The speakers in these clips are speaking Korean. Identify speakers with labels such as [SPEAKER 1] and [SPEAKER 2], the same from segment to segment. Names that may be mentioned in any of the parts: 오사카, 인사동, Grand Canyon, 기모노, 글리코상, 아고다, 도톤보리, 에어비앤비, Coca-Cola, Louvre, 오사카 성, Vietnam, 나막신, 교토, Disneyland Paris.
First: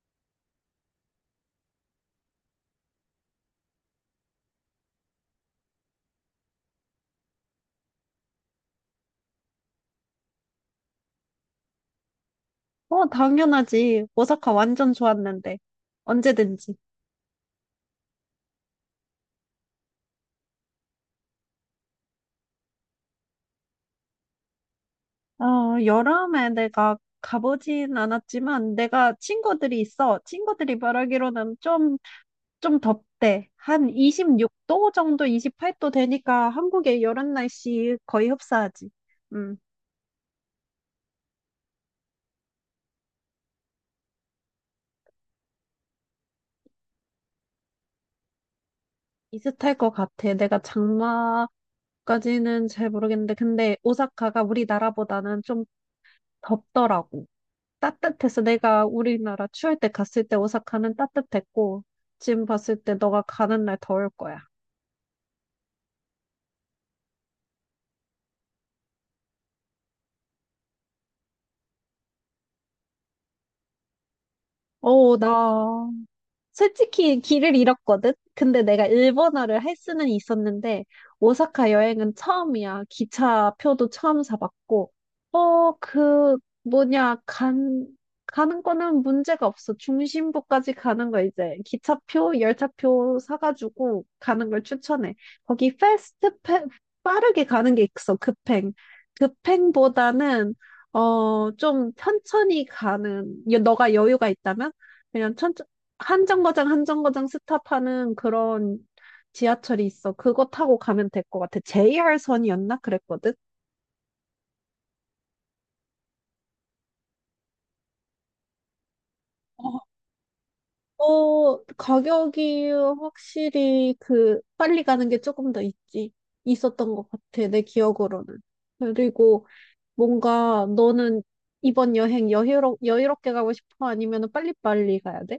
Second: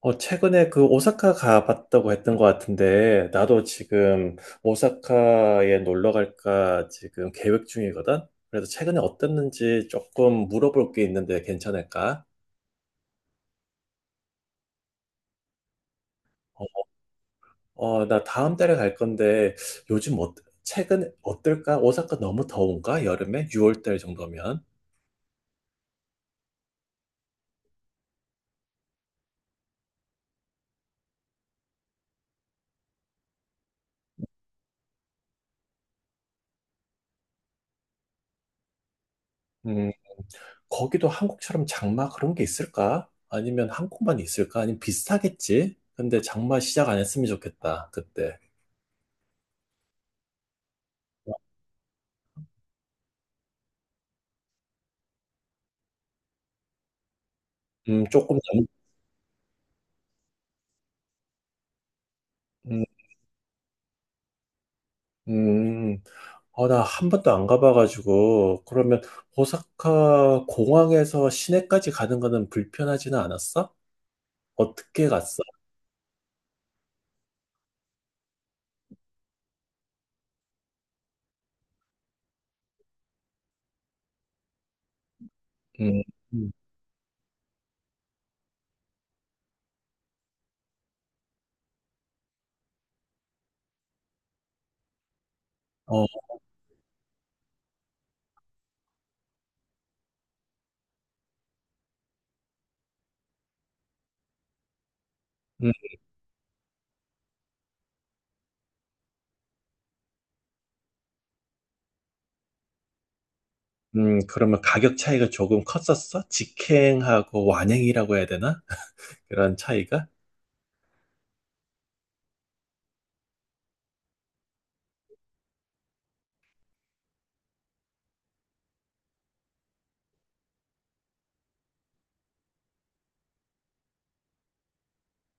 [SPEAKER 1] 최근에 그 오사카 가봤다고 했던 것 같은데, 나도 지금 오사카에 놀러 갈까 지금 계획 중이거든? 그래서 최근에 어땠는지 조금 물어볼 게 있는데 괜찮을까?
[SPEAKER 2] 당연하지. 오사카 완전 좋았는데. 언제든지.
[SPEAKER 1] 어, 나 다음 달에 갈 건데, 요즘 어, 최근 어떨까? 오사카 너무 더운가? 여름에? 6월 달 정도면?
[SPEAKER 2] 어, 여름에 내가 가보진 않았지만, 내가 친구들이 있어. 친구들이 말하기로는 좀 덥대. 한 26도 정도, 28도 되니까 한국의 여름 날씨 거의 흡사하지. 음,
[SPEAKER 1] 음, 거기도 한국처럼 장마 그런 게 있을까? 아니면 한국만 있을까? 아니면 비슷하겠지? 근데 장마 시작 안 했으면 좋겠다, 그때.
[SPEAKER 2] 비슷할 것 같아. 내가
[SPEAKER 1] 어,
[SPEAKER 2] 장마까지는 잘 모르겠는데, 근데 오사카가 우리나라보다는 좀 덥더라고. 따
[SPEAKER 1] 음,
[SPEAKER 2] 뜻해
[SPEAKER 1] 조금
[SPEAKER 2] 서
[SPEAKER 1] 남,
[SPEAKER 2] 내가 우리나라 추울 때 갔을 때 오사카는 따뜻했고, 지금 봤을
[SPEAKER 1] 음.
[SPEAKER 2] 때 너가 가는 날 더울 거야.
[SPEAKER 1] 음, 나 한 번도 안 가봐가지고, 그러면 오사카 공항에서 시내까지 가는 거는 불편하지는 않았어? 어떻게 갔어?
[SPEAKER 2] 나 솔직히 길을 잃었거든? 근데 내가 일본어를 할 수는 있었는데, 오사카 여행은 처음이야. 기차표도 처음 사봤고, 어,
[SPEAKER 1] 음,
[SPEAKER 2] 그,
[SPEAKER 1] 음,
[SPEAKER 2] 뭐냐, 간, 가는 거는 문제가 없어. 중심부까지 가는 거 이제 기차표, 열차표 사가지고 가는 걸 추천해. 거기
[SPEAKER 1] 어,
[SPEAKER 2] 빠르게 가는 게 있어. 급행. 급행보다는, 좀 천천히 가는, 너가 여유가 있다면? 그냥 천천
[SPEAKER 1] 음,
[SPEAKER 2] 한 정거장 한 정거장 스탑하는 그런 지하철이 있어. 그거 타고 가면 될 것 같아. JR선이었나? 그랬거든?
[SPEAKER 1] 그러면 가격 차이가 조금 컸었어? 직행하고 완행이라고 해야 되나? 그런
[SPEAKER 2] 어,
[SPEAKER 1] 차이가?
[SPEAKER 2] 가격이 확실히 그 빨리 가는 게 조금 더 있지. 있었던 것 같아. 내 기억으로는. 그리고 뭔가 너는 이번 여행 여유롭게 가고 싶어? 아니면 빨리빨리 가야 돼?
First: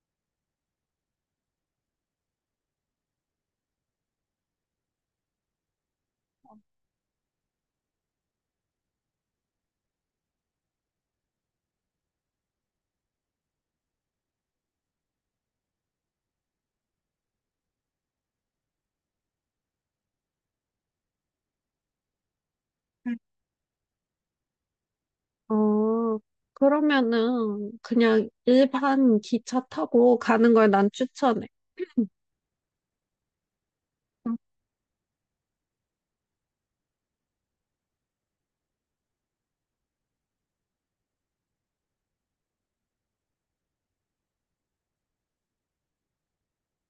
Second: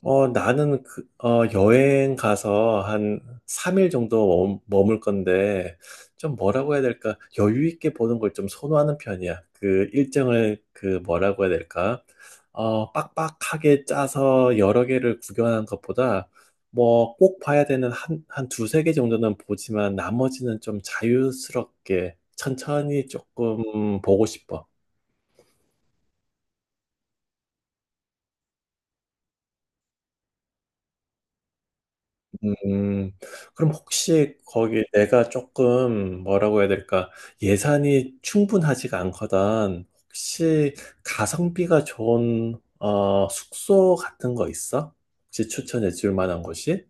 [SPEAKER 1] 여행 가서 한 3일 정도 머물 건데, 좀 뭐라고 해야 될까? 여유 있게 보는 걸 좀 선호하는 편이야. 그 일정을 그 뭐라고 해야 될까? 빡빡하게 짜서 여러 개를 구경하는 것보다, 뭐 꼭 봐야 되는 한 두세 개 정도는 보지만 나머지는 좀 자유스럽게 천천히
[SPEAKER 2] 음.
[SPEAKER 1] 조금 보고 싶어.
[SPEAKER 2] 어, 그러면은 그냥 일반 기차 타고 가는 걸 난 추천해.
[SPEAKER 1] 음, 그럼 혹시 거기 내가 조금 뭐라고 해야 될까? 예산이 충분하지가 않거든. 혹시 가성비가 좋은 숙소 같은 거 있어? 혹시 추천해 줄 만한 곳이?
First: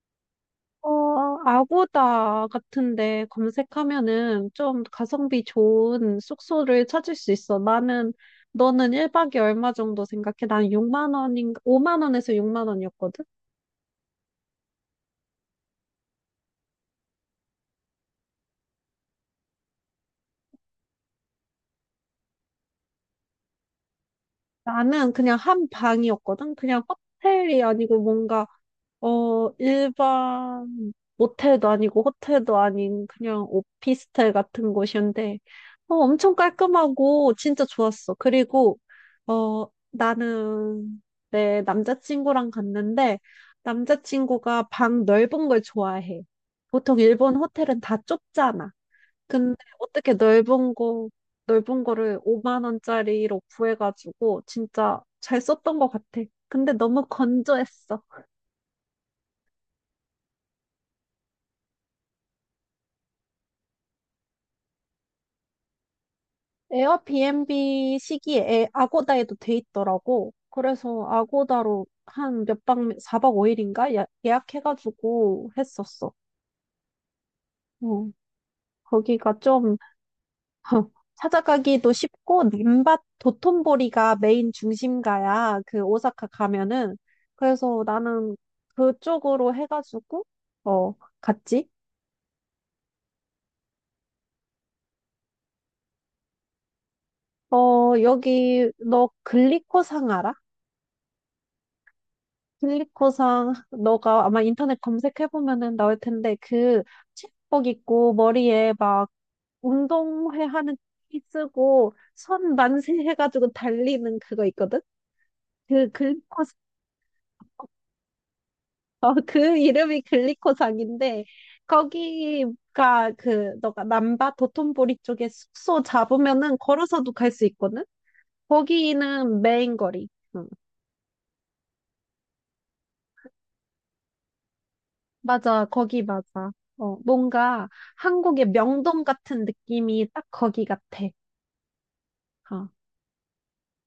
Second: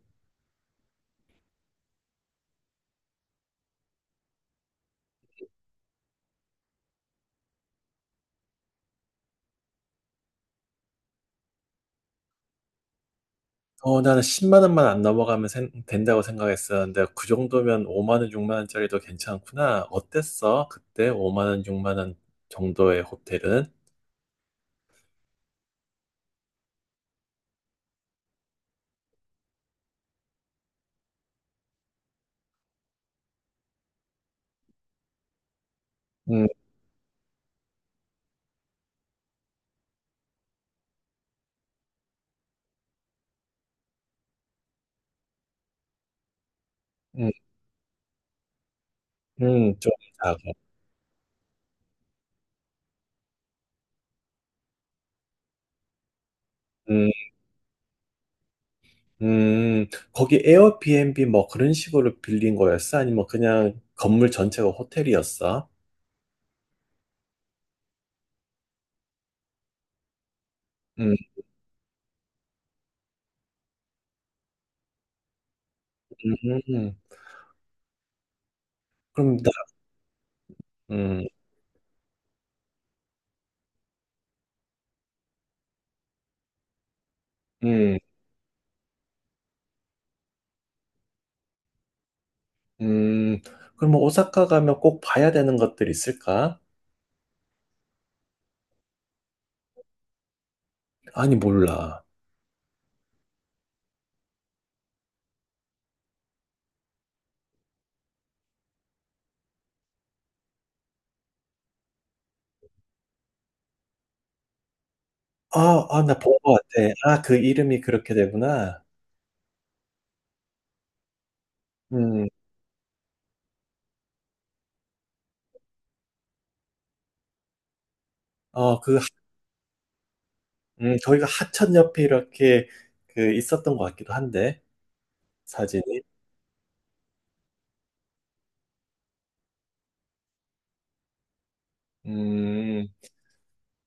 [SPEAKER 2] 아고다 같은데 검색하면은 좀 가성비 좋은 숙소를 찾을 수 있어. 너는 1박에 얼마 정도 생각해? 난 6만 원인가, 5만 원에서 6만 원이었거든?
[SPEAKER 1] 나는 10만 원만 안 넘어가면 된다고 생각했었는데 그 정도면 5만 원, 6만 원짜리도 괜찮구나. 어땠어? 그때 5만 원, 6만 원 정도의 호텔은?
[SPEAKER 2] 나는 그냥 한 방이었거든? 그냥 호텔이 아니고 뭔가 일반 모텔도 아니고 호텔도 아닌 그냥 오피스텔 같은 곳이었는데, 엄청
[SPEAKER 1] 음,
[SPEAKER 2] 깔끔하고 진짜 좋았어. 그리고, 어, 나는 내 남자친구랑 갔는데, 남자친구가 방 넓은 걸 좋아해. 보통
[SPEAKER 1] 음,
[SPEAKER 2] 일본 호텔은 다 좁잖아. 근데
[SPEAKER 1] 좀
[SPEAKER 2] 어떻게
[SPEAKER 1] 작아.
[SPEAKER 2] 넓은 거를 5만 원짜리로 구해가지고 진짜 잘 썼던 것 같아. 근데 너무
[SPEAKER 1] 음.
[SPEAKER 2] 건조했어.
[SPEAKER 1] 음, 거기 에어비앤비 뭐 그런 식으로 빌린 거였어? 아니면 그냥 건물 전체가 호텔이었어?
[SPEAKER 2] 에어비앤비 시기에 아고다에도 돼 있더라고. 그래서
[SPEAKER 1] 음,
[SPEAKER 2] 아고다로 4박 5일인가 예약해가지고 했었어.
[SPEAKER 1] 음, 음.
[SPEAKER 2] 어,
[SPEAKER 1] 그럼
[SPEAKER 2] 거기가
[SPEAKER 1] 나,
[SPEAKER 2] 좀
[SPEAKER 1] 음,
[SPEAKER 2] 찾아가기도 쉽고 님밭 도톤보리가 메인 중심가야. 그 오사카 가면은. 그래서
[SPEAKER 1] 음,
[SPEAKER 2] 나는 그쪽으로 해가지고 어, 갔지.
[SPEAKER 1] 음, 그럼 뭐 오사카 가면 꼭 봐야 되는 것들 있을까?
[SPEAKER 2] 여기 너 글리코상 알아?
[SPEAKER 1] 아니, 몰라.
[SPEAKER 2] 필리코상 너가 아마 인터넷 검색해보면은 나올 텐데 그 체육복 입고 머리에 막 운동회 하는 티 쓰고 손 만세 해가지고 달리는 그거 있거든?
[SPEAKER 1] 아,
[SPEAKER 2] 그
[SPEAKER 1] 아, 나 본
[SPEAKER 2] 글리코상
[SPEAKER 1] 거 같아. 아, 그 이름이 그렇게 되구나.
[SPEAKER 2] 그 이름이 글리코상인데
[SPEAKER 1] 음,
[SPEAKER 2] 거기가 그 너가 남바 도톤보리 쪽에 숙소 잡으면은 걸어서도 갈 수 있거든?
[SPEAKER 1] 어, 그, 하-
[SPEAKER 2] 거기는 메인 거리. 응.
[SPEAKER 1] 저희가 하천 옆에 이렇게 그 있었던 것 같기도 한데,
[SPEAKER 2] 맞아,
[SPEAKER 1] 사진이.
[SPEAKER 2] 거기 맞아. 뭔가 한국의 명동 같은 느낌이 딱 거기 같아. 어,
[SPEAKER 1] 음.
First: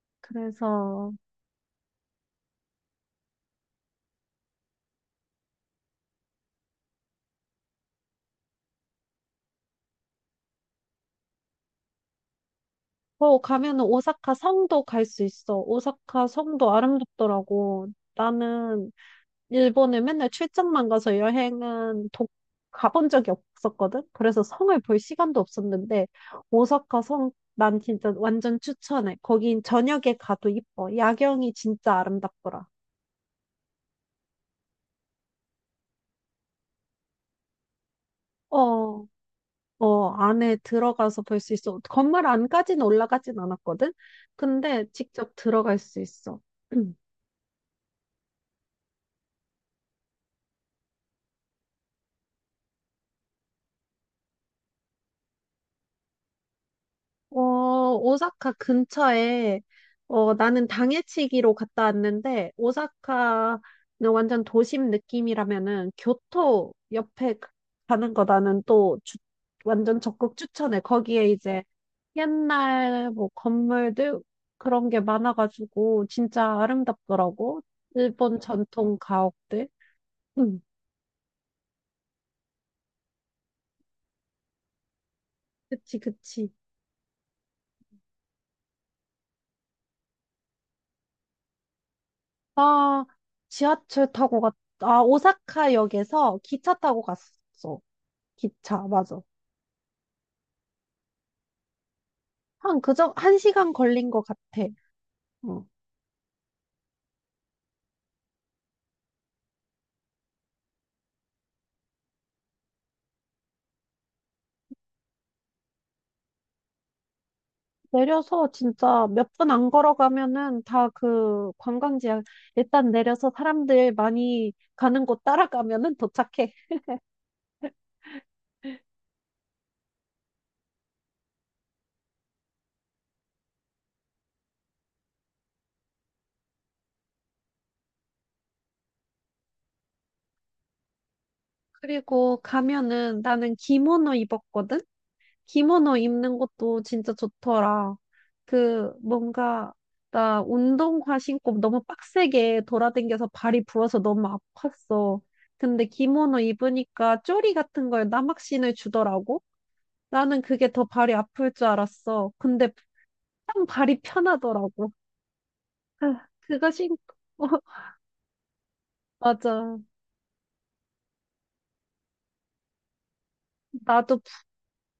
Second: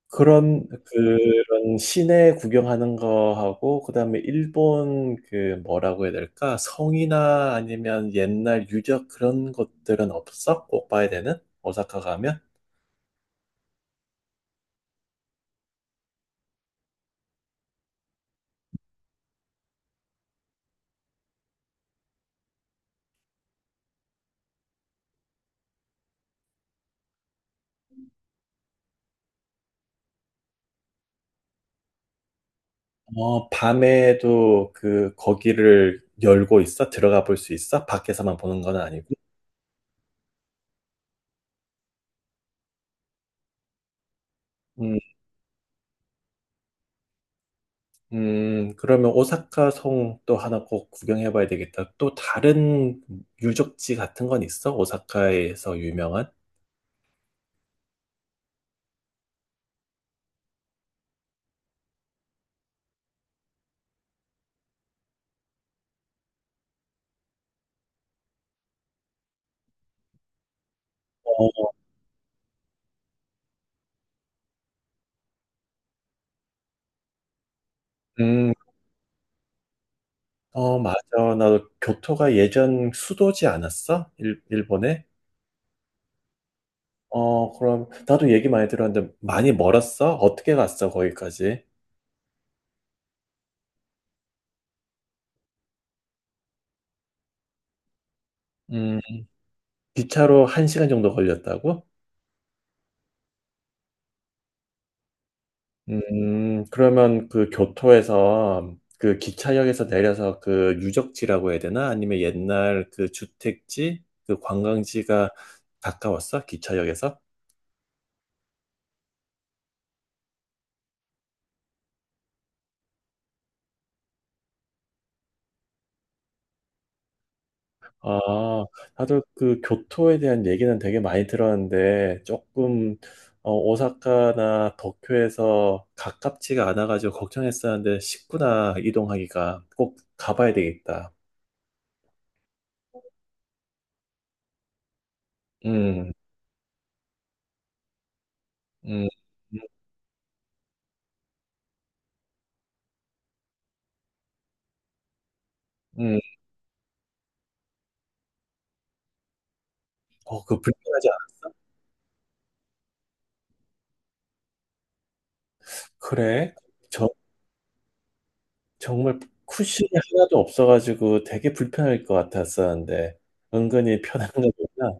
[SPEAKER 2] 그래서,
[SPEAKER 1] 그런 시내 구경하는 거하고 그다음에 일본 그 뭐라고 해야 될까? 성이나 아니면 옛날 유적 그런 것들은 없어? 꼭 봐야 되는? 오사카 가면?
[SPEAKER 2] 가면은 오사카 성도 갈 수 있어. 오사카 성도 아름답더라고. 나는 일본에 맨날 출장만 가서 가본 적이 없었거든? 그래서 성을 볼 시간도 없었는데, 오사카 성, 난 진짜 완전 추천해. 거긴 저녁에 가도 이뻐. 야경이 진짜 아름답더라.
[SPEAKER 1] 어, 밤에도 그 거기를 열고 있어? 들어가 볼 수 있어? 밖에서만 보는 건
[SPEAKER 2] 어,
[SPEAKER 1] 아니고?
[SPEAKER 2] 안에 들어가서 볼 수 있어. 건물 안까지는 올라가진 않았거든? 근데
[SPEAKER 1] 음,
[SPEAKER 2] 직접 들어갈 수 있어.
[SPEAKER 1] 그러면 오사카 성 또 하나 꼭 구경해 봐야 되겠다. 또 다른 유적지 같은 건 있어? 오사카에서 유명한?
[SPEAKER 2] 어, 오사카 근처에, 나는 당해치기로 갔다 왔는데, 오사카는 완전 도심 느낌이라면은, 교토 옆에 가는 거 나는 또 완전 적극 추천해. 거기에 이제
[SPEAKER 1] 어,
[SPEAKER 2] 옛날 뭐 건물들 그런 게 많아가지고, 진짜 아름답더라고. 일본
[SPEAKER 1] 음,
[SPEAKER 2] 전통 가옥들. 응,
[SPEAKER 1] 어, 맞아. 나도 교토가 예전 수도지 않았어? 일본에?
[SPEAKER 2] 그치, 그치.
[SPEAKER 1] 어, 그럼, 나도 얘기 많이 들었는데, 많이 멀었어? 어떻게 갔어, 거기까지?
[SPEAKER 2] 아, 지하철 타고 갔, 아, 오사카역에서 기차 타고 갔어. 기차,
[SPEAKER 1] 음,
[SPEAKER 2] 맞아.
[SPEAKER 1] 기차로 한시간 정도 걸렸다고?
[SPEAKER 2] 한 시간 걸린 것 같아. 응.
[SPEAKER 1] 그러면 그 교토에서, 그 기차역에서 내려서 그 유적지라고 해야 되나? 아니면 옛날 그 주택지? 그 관광지가 가까웠어? 기차역에서?
[SPEAKER 2] 내려서 진짜 몇 분 안 걸어가면은 다 그 관광지야. 일단 내려서 사람들 많이 가는 곳 따라가면은 도착해.
[SPEAKER 1] 아, 다들 그 교토에 대한 얘기는 되게 많이 들었는데, 조금, 어, 오사카나 도쿄에서 가깝지가 않아가지고 걱정했었는데, 쉽구나 이동하기가 꼭 가봐야 되겠다.
[SPEAKER 2] 그리고 가면은 나는 기모노 입었거든? 기모노
[SPEAKER 1] 음,
[SPEAKER 2] 입는 것도 진짜 좋더라. 그
[SPEAKER 1] 음, 음,
[SPEAKER 2] 뭔가 나 운동화 신고 너무 빡세게 돌아댕겨서 발이 부어서 너무 아팠어. 근데
[SPEAKER 1] 음.
[SPEAKER 2] 기모노 입으니까 쪼리 같은 걸 나막신을 주더라고. 나는
[SPEAKER 1] 어, 그
[SPEAKER 2] 그게 더
[SPEAKER 1] 불편하지
[SPEAKER 2] 발이
[SPEAKER 1] 않아?
[SPEAKER 2] 아플 줄 알았어. 근데 딱 발이 편하더라고. 아,
[SPEAKER 1] 그래?
[SPEAKER 2] 그거 신고
[SPEAKER 1] 저, 정말
[SPEAKER 2] 맞아.
[SPEAKER 1] 쿠션이 하나도 없어가지고 되게 불편할 것 같았었는데, 은근히
[SPEAKER 2] 나도
[SPEAKER 1] 편한 거구나.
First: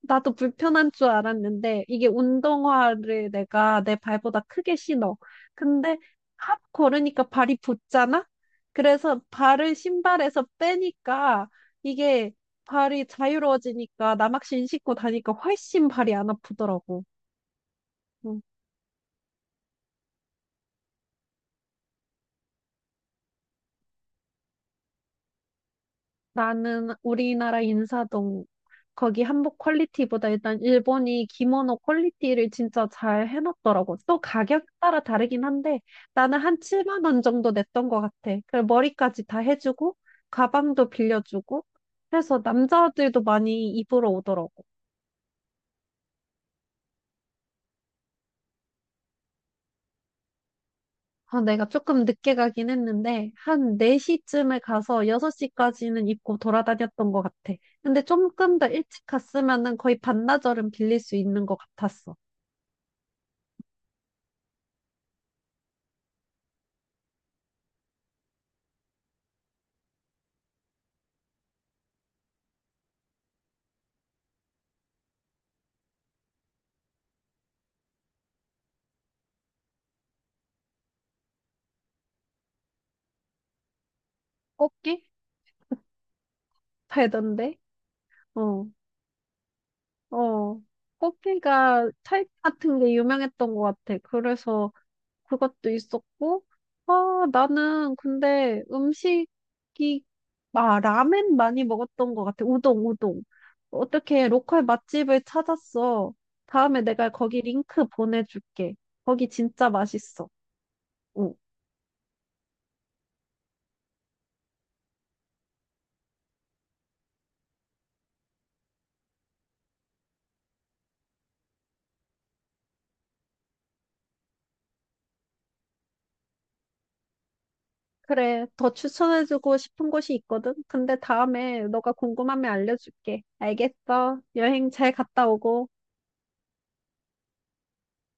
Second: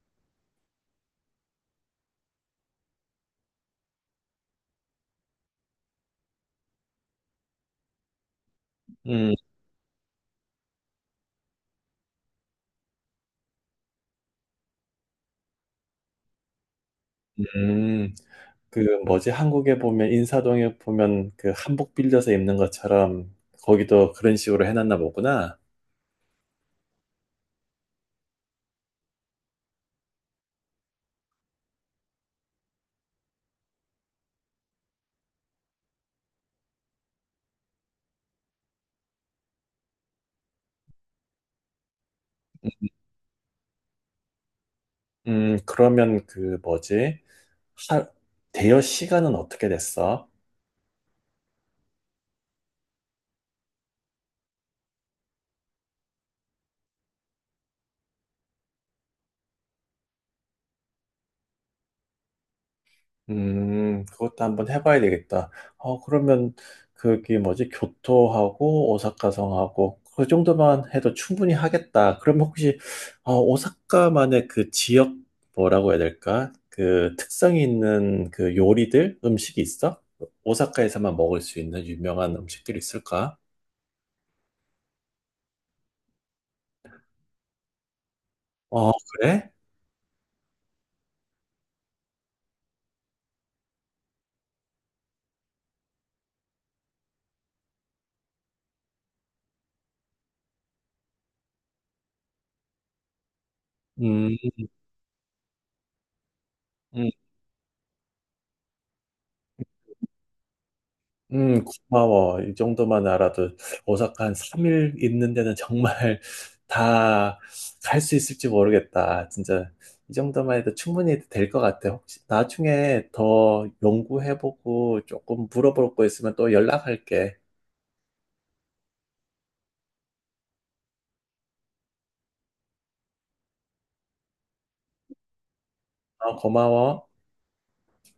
[SPEAKER 2] 나도 불편한 줄 알았는데 이게 운동화를 내가 내 발보다 크게 신어. 근데 핫 걸으니까 발이 붙잖아? 그래서
[SPEAKER 1] 음,
[SPEAKER 2] 발을 신발에서 빼니까 이게 발이 자유로워지니까 나막신 신고 다니까 훨씬 발이 안 아프더라고.
[SPEAKER 1] 음.
[SPEAKER 2] 응.
[SPEAKER 1] 그 뭐지 한국에 보면 인사동에 보면 그 한복 빌려서 입는 것처럼 거기도 그런 식으로 해놨나 보구나.
[SPEAKER 2] 나는 우리나라 인사동 거기 한복 퀄리티보다 일단 일본이 기모노 퀄리티를 진짜 잘 해놨더라고. 또 가격 따라 다르긴 한데 나는 한 7만 원 정도 냈던 것 같아. 그리고 머리까지 다 해주고 가방도 빌려주고 해서 남자들도 많이 입으러 오더라고.
[SPEAKER 1] 그러면 그 뭐지 하, 대여 시간은 어떻게 됐어?
[SPEAKER 2] 아, 내가 조금 늦게 가긴 했는데 한 4시쯤에 가서 6시까지는 입고 돌아다녔던 것 같아. 근데 조금 더 일찍 갔으면은 거의 반나절은 빌릴 수 있는 것 같았어.
[SPEAKER 1] 그것도 한번 해봐야 되겠다. 어, 그러면 그게 뭐지? 교토하고 오사카성하고 그 정도만 해도 충분히 하겠다. 그럼 혹시 어, 오사카만의 그 지역 뭐라고 해야 될까? 그 특성이 있는 그 요리들, 음식이 있어? 오사카에서만 먹을 수 있는 유명한 음식들이 있을까?
[SPEAKER 2] 꽃게 팔던데? 어.
[SPEAKER 1] 어, 그래?
[SPEAKER 2] 어, 커피가 타입 같은 게 유명했던 것 같아. 그래서 그것도 있었고, 나는 근데 라멘 많이 먹었던 것 같아. 우동, 우동. 어떻게
[SPEAKER 1] 음.
[SPEAKER 2] 로컬 맛집을 찾았어. 다음에 내가
[SPEAKER 1] 음.
[SPEAKER 2] 거기 링크 보내줄게. 거기 진짜 맛있어. 응.
[SPEAKER 1] 음, 고마워. 이 정도만 알아도 오사카 한 3일 있는 데는 정말 다 갈 수 있을지 모르겠다. 진짜 이 정도만 해도 충분히 될 것 같아. 혹시 나중에 더 연구해보고 조금 물어볼 거 있으면 또 연락할게.
[SPEAKER 2] 그래, 더 추천해주고 싶은 곳이 있거든. 근데 다음에 너가 궁금하면 알려줄게. 알겠어. 여행 잘 갔다 오고.
[SPEAKER 1] 어, 고마워.